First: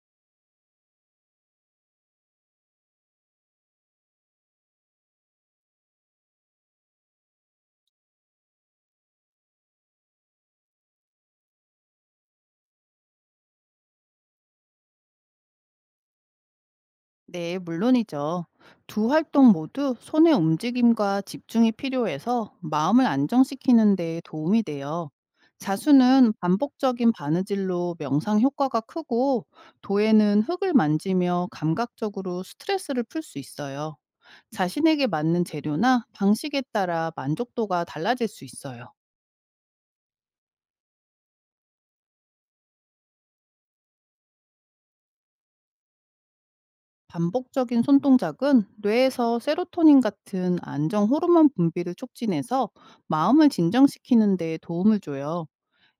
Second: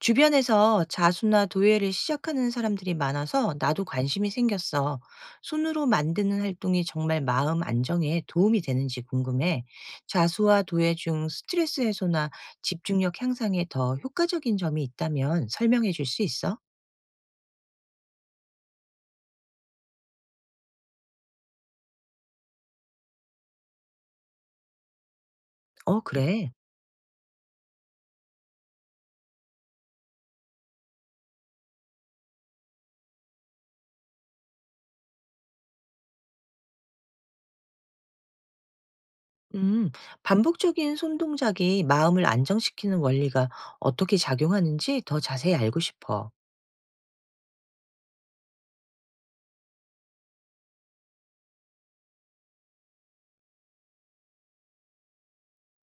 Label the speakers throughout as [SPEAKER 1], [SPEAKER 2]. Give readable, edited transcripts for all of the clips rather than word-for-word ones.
[SPEAKER 1] 주변에서 자수나 도예를 시작하는 사람들이 많아서 나도 관심이 생겼어. 손으로 만드는 활동이 정말 마음 안정에 도움이 되는지 궁금해. 자수와 도예 중 스트레스 해소나 집중력 향상에 더 효과적인 점이 있다면 설명해 줄 수 있어?
[SPEAKER 2] 네, 물론이죠. 두 활동 모두 손의 움직임과 집중이 필요해서 마음을 안정시키는 데 도움이 돼요.
[SPEAKER 1] 어,
[SPEAKER 2] 자수는
[SPEAKER 1] 그래.
[SPEAKER 2] 반복적인 바느질로 명상 효과가 크고, 도에는 흙을 만지며 감각적으로 스트레스를 풀 수 있어요. 자신에게 맞는 재료나 방식에 따라 만족도가 달라질 수 있어요.
[SPEAKER 1] 음, 반복적인 손 동작이 마음을 안정시키는 원리가 어떻게 작용하는지 더 자세히 알고 싶어.
[SPEAKER 2] 반복적인 손동작은 뇌에서 세로토닌 같은 안정 호르몬 분비를 촉진해서 마음을 진정시키는 데 도움을 줘요.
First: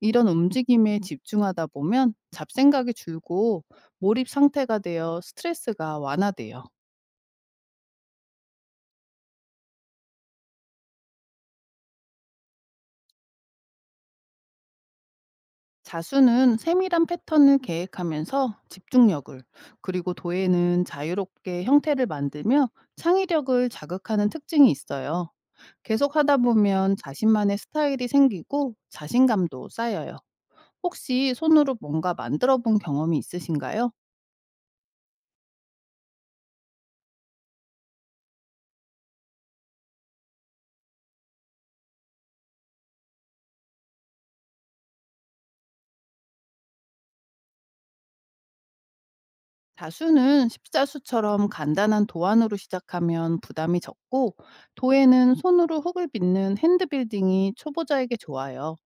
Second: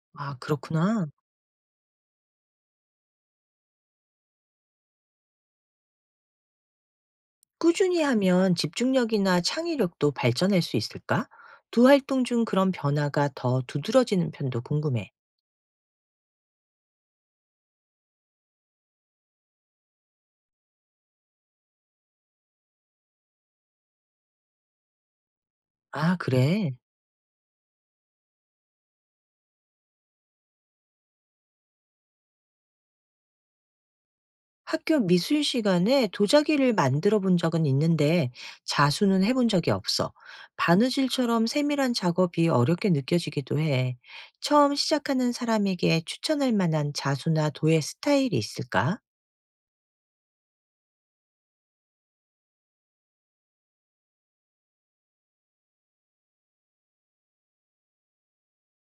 [SPEAKER 2] 이런
[SPEAKER 1] 아,
[SPEAKER 2] 움직임에
[SPEAKER 1] 그렇구나.
[SPEAKER 2] 집중하다 보면 잡생각이 줄고 몰입 상태가 되어 스트레스가 완화돼요.
[SPEAKER 1] 꾸준히 하면 집중력이나 창의력도 발전할 수 있을까? 두 활동 중 그런 변화가 더 두드러지는 편도 궁금해.
[SPEAKER 2] 자수는 세밀한 패턴을 계획하면서 집중력을, 그리고 도에는 자유롭게 형태를 만들며 창의력을 자극하는 특징이 있어요. 계속
[SPEAKER 1] 아,
[SPEAKER 2] 하다
[SPEAKER 1] 그래.
[SPEAKER 2] 보면 자신만의 스타일이 생기고 자신감도 쌓여요. 혹시 손으로 뭔가 만들어 본 경험이 있으신가요?
[SPEAKER 1] 학교 미술 시간에 도자기를 만들어 본 적은 있는데 자수는 해본 적이 없어. 바느질처럼 세밀한 작업이 어렵게 느껴지기도 해. 처음 시작하는 사람에게 추천할 만한 자수나 도예 스타일이 있을까?
[SPEAKER 2] 다수는 십자수처럼 간단한 도안으로 시작하면 부담이 적고, 도에는 손으로 흙을 빚는 핸드빌딩이 초보자에게 좋아요.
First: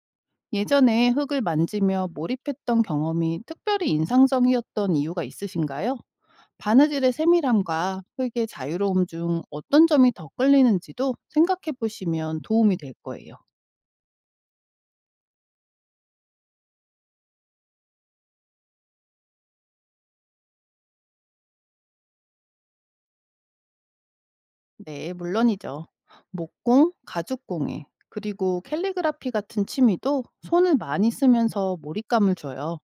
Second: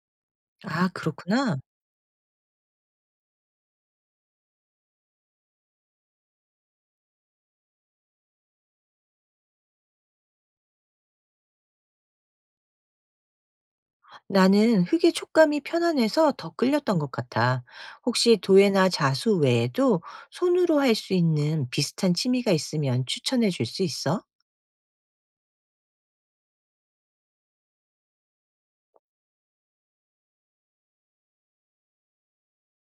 [SPEAKER 1] 아,
[SPEAKER 2] 예전에 흙을
[SPEAKER 1] 그렇구나.
[SPEAKER 2] 만지며 몰입했던 경험이 특별히 인상적이었던 이유가 있으신가요? 바느질의 세밀함과 흙의 자유로움 중 어떤 점이 더 끌리는지도 생각해 보시면 도움이 될 거예요.
[SPEAKER 1] 나는 흙의 촉감이 편안해서 더 끌렸던 것 같아. 혹시 도예나 자수 외에도 손으로 할 수 있는 비슷한 취미가 있으면 추천해 줄 수 있어?
[SPEAKER 2] 네, 물론이죠. 목공, 가죽공예, 그리고 캘리그라피 같은 취미도 손을 많이 쓰면서 몰입감을 줘요.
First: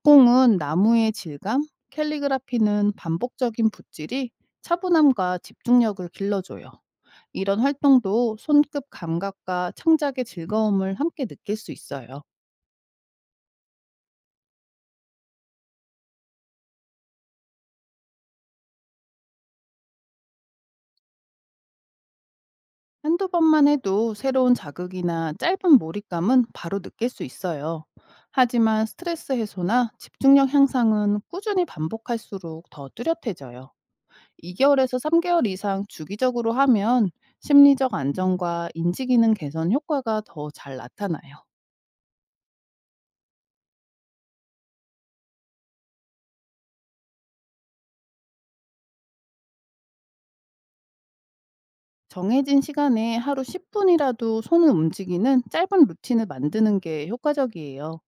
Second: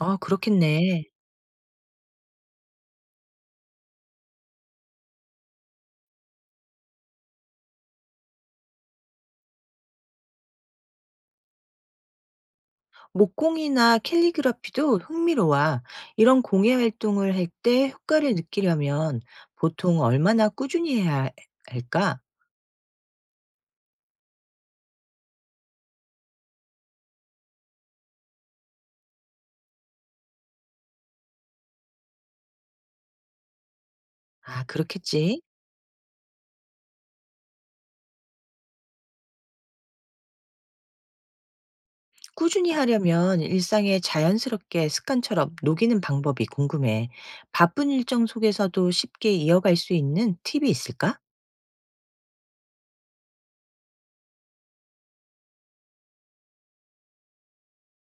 [SPEAKER 1] 아, 그렇겠네.
[SPEAKER 2] 나무의 질감, 캘리그라피는 반복적인 붓질이 차분함과 집중력을 길러줘요. 이런 활동도 손끝 감각과 창작의 즐거움을 함께 느낄 수 있어요.
[SPEAKER 1] 목공이나 캘리그라피도 흥미로워. 이런 공예 활동을 할 때 효과를 느끼려면 보통 얼마나 꾸준히 해야 할까?
[SPEAKER 2] 한두 번만 해도 새로운 자극이나 짧은 몰입감은 바로 느낄 수 있어요. 하지만 스트레스 해소나 집중력 향상은 꾸준히 반복할수록 더 뚜렷해져요.
[SPEAKER 1] 아,
[SPEAKER 2] 2개월에서
[SPEAKER 1] 그렇겠지.
[SPEAKER 2] 3개월 이상 주기적으로 하면 심리적 안정과 인지 기능 개선 효과가 더 잘 나타나요.
[SPEAKER 1] 꾸준히 하려면 일상에 자연스럽게 습관처럼 녹이는 방법이 궁금해. 바쁜 일정 속에서도 쉽게 이어갈 수 있는 팁이 있을까?
[SPEAKER 2] 정해진 시간에 하루 10분이라도 손을 움직이는 짧은 루틴을 만드는 게 효과적이에요.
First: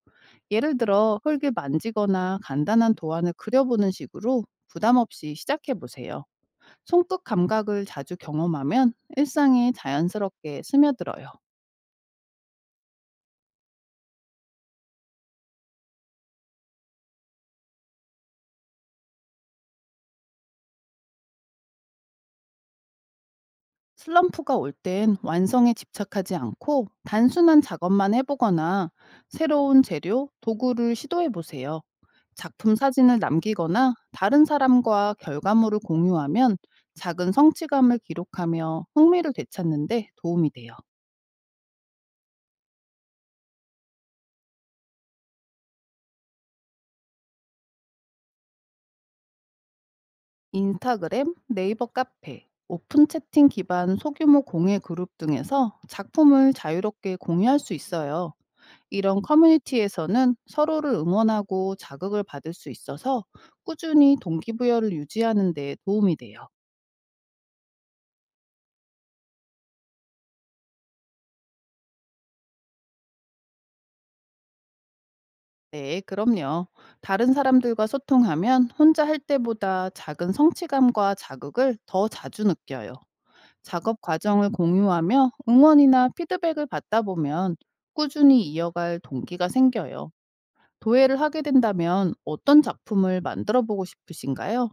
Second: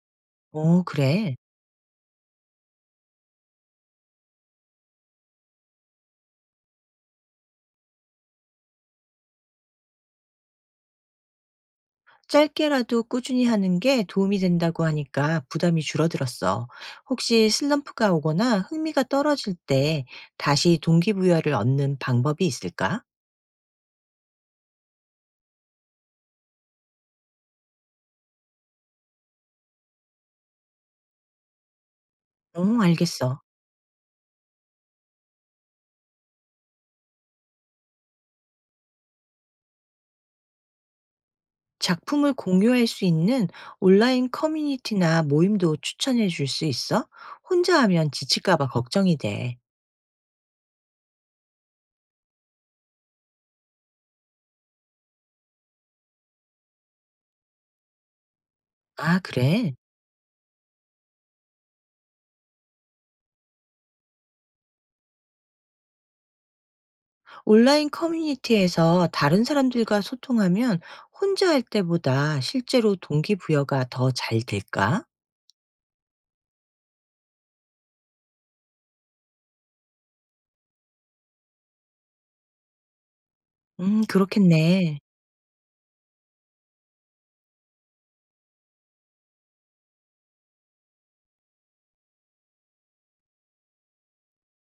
[SPEAKER 2] 예를
[SPEAKER 1] 어,
[SPEAKER 2] 들어
[SPEAKER 1] 그래.
[SPEAKER 2] 흙을 만지거나 간단한 도안을 그려보는 식으로 부담 없이 시작해 보세요. 손끝 감각을 자주 경험하면 일상에 자연스럽게 스며들어요.
[SPEAKER 1] 짧게라도 꾸준히 하는 게 도움이 된다고 하니까 부담이 줄어들었어. 혹시 슬럼프가 오거나 흥미가 떨어질 때 다시 동기부여를 얻는 방법이 있을까?
[SPEAKER 2] 슬럼프가 올 땐 완성에 집착하지 않고 단순한 작업만 해보거나 새로운 재료, 도구를 시도해 보세요.
[SPEAKER 1] 어,
[SPEAKER 2] 작품 사진을
[SPEAKER 1] 알겠어.
[SPEAKER 2] 남기거나 다른 사람과 결과물을 공유하면 작은 성취감을 기록하며 흥미를 되찾는데 도움이 돼요.
[SPEAKER 1] 작품을 공유할 수 있는 온라인 커뮤니티나 모임도 추천해 줄 수 있어? 혼자 하면 지칠까봐 걱정이 돼.
[SPEAKER 2] 인스타그램, 네이버 카페, 오픈 채팅 기반 소규모 공예 그룹 등에서 작품을 자유롭게 공유할 수 있어요. 이런
[SPEAKER 1] 아, 그래?
[SPEAKER 2] 커뮤니티에서는 서로를 응원하고 자극을 받을 수 있어서 꾸준히 동기부여를 유지하는 데 도움이 돼요.
[SPEAKER 1] 온라인 커뮤니티에서 다른 사람들과 소통하면 혼자 할 때보다 실제로 동기부여가 더 잘 될까?
[SPEAKER 2] 네, 그럼요. 다른 사람들과 소통하면 혼자 할 때보다 작은 성취감과 자극을 더 자주 느껴요. 작업 과정을
[SPEAKER 1] 그렇겠네.
[SPEAKER 2] 공유하며 응원이나 피드백을 받다 보면 꾸준히 이어갈 동기가 생겨요. 도예를 하게 된다면 어떤 작품을 만들어 보고 싶으신가요?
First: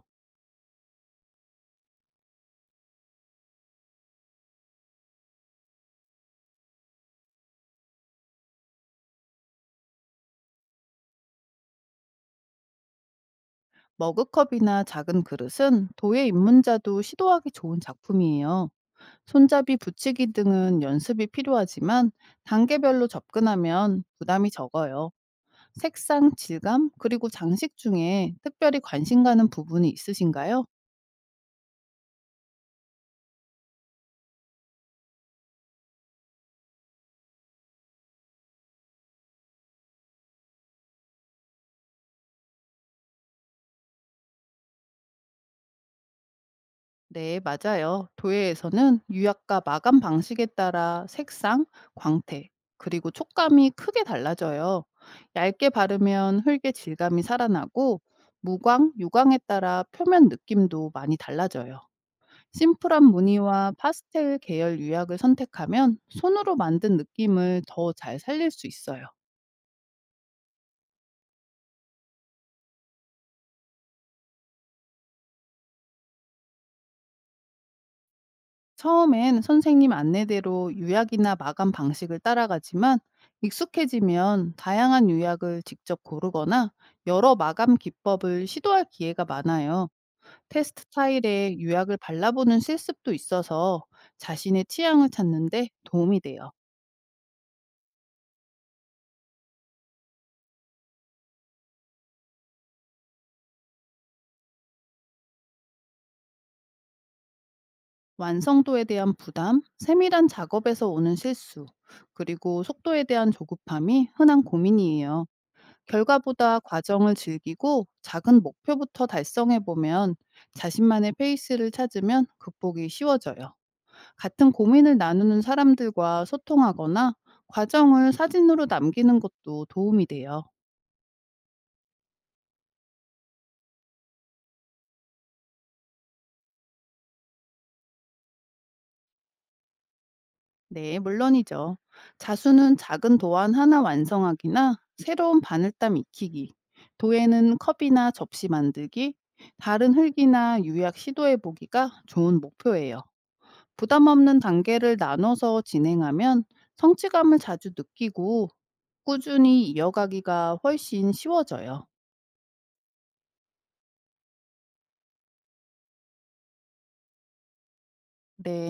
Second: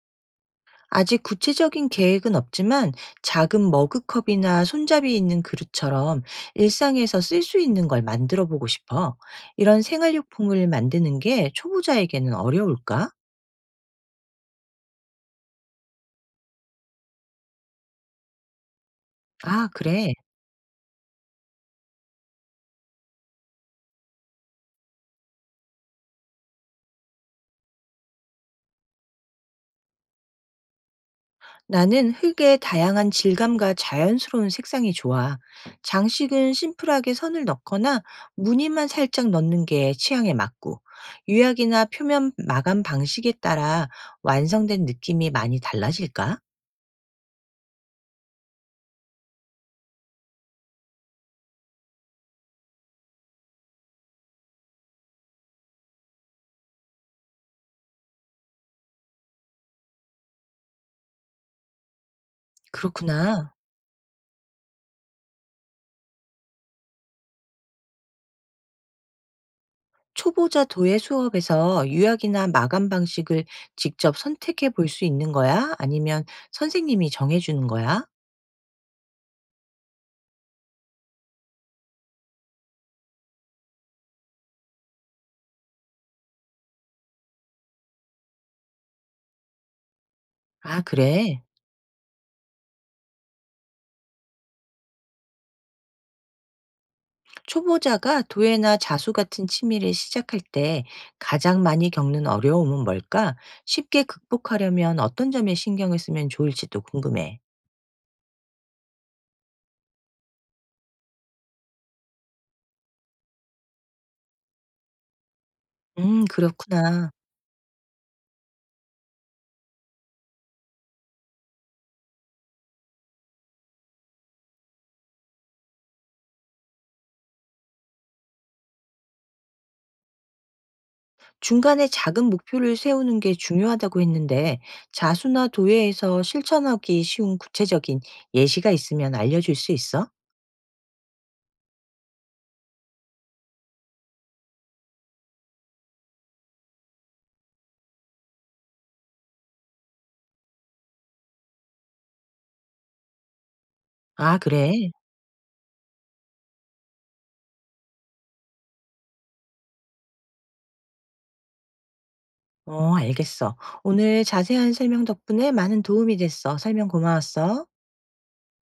[SPEAKER 1] 아직 구체적인 계획은 없지만 작은 머그컵이나 손잡이 있는 그릇처럼 일상에서 쓸 수 있는 걸 만들어 보고 싶어. 이런 생활용품을 만드는 게 초보자에게는 어려울까?
[SPEAKER 2] 머그컵이나 작은 그릇은 도예 입문자도 시도하기 좋은 작품이에요.
[SPEAKER 1] 아,
[SPEAKER 2] 손잡이
[SPEAKER 1] 그래.
[SPEAKER 2] 붙이기 등은 연습이 필요하지만 단계별로 접근하면 부담이 적어요. 색상, 질감, 그리고 장식 중에 특별히 관심 가는 부분이 있으신가요?
[SPEAKER 1] 나는 흙의 다양한 질감과 자연스러운 색상이 좋아. 장식은 심플하게 선을 넣거나 무늬만 살짝 넣는 게 취향에 맞고, 유약이나 표면 마감 방식에 따라 완성된 느낌이 많이 달라질까?
[SPEAKER 2] 네, 맞아요. 도예에서는 유약과 마감 방식에 따라 색상, 광택, 그리고 촉감이 크게 달라져요. 얇게 바르면 흙의 질감이 살아나고 무광, 유광에 따라 표면 느낌도 많이 달라져요. 심플한
[SPEAKER 1] 그렇구나.
[SPEAKER 2] 무늬와 파스텔 계열 유약을 선택하면 손으로 만든 느낌을 더 잘 살릴 수 있어요.
[SPEAKER 1] 초보자 도예 수업에서 유학이나 마감 방식을 직접 선택해 볼 수 있는 거야? 아니면 선생님이 정해주는 거야?
[SPEAKER 2] 처음엔 선생님 안내대로 요약이나 마감 방식을 따라가지만 익숙해지면 다양한 요약을 직접 고르거나 여러 마감 기법을 시도할 기회가 많아요.
[SPEAKER 1] 아,
[SPEAKER 2] 테스트
[SPEAKER 1] 그래.
[SPEAKER 2] 타일에 요약을 발라보는 실습도 있어서 자신의 취향을 찾는데 도움이 돼요.
[SPEAKER 1] 초보자가 도예나 자수 같은 취미를 시작할 때 가장 많이 겪는 어려움은 뭘까? 쉽게 극복하려면 어떤 점에 신경을 쓰면 좋을지도 궁금해.
[SPEAKER 2] 완성도에 대한 부담, 세밀한 작업에서 오는 실수, 그리고 속도에 대한 조급함이 흔한 고민이에요. 결과보다
[SPEAKER 1] 그렇구나.
[SPEAKER 2] 과정을 즐기고 작은 목표부터 달성해 보면 자신만의 페이스를 찾으면 극복이 쉬워져요. 같은 고민을 나누는 사람들과 소통하거나 과정을 사진으로 남기는 것도 도움이 돼요.
[SPEAKER 1] 중간에 작은 목표를 세우는 게 중요하다고 했는데 자수나 도예에서 실천하기 쉬운 구체적인 예시가 있으면 알려줄 수 있어?
[SPEAKER 2] 네, 물론이죠. 자수는 작은 도안 하나 완성하기나 새로운 바늘땀 익히기, 도예는 컵이나 접시 만들기, 다른 흙이나 유약 시도해 보기가 좋은 목표예요. 부담 없는
[SPEAKER 1] 아 그래?
[SPEAKER 2] 단계를 나눠서 진행하면 성취감을 자주 느끼고 꾸준히 이어가기가 훨씬 쉬워져요.
[SPEAKER 1] 어 알겠어. 오늘 자세한 설명 덕분에 많은 도움이 됐어. 설명 고마웠어.
[SPEAKER 2] 네.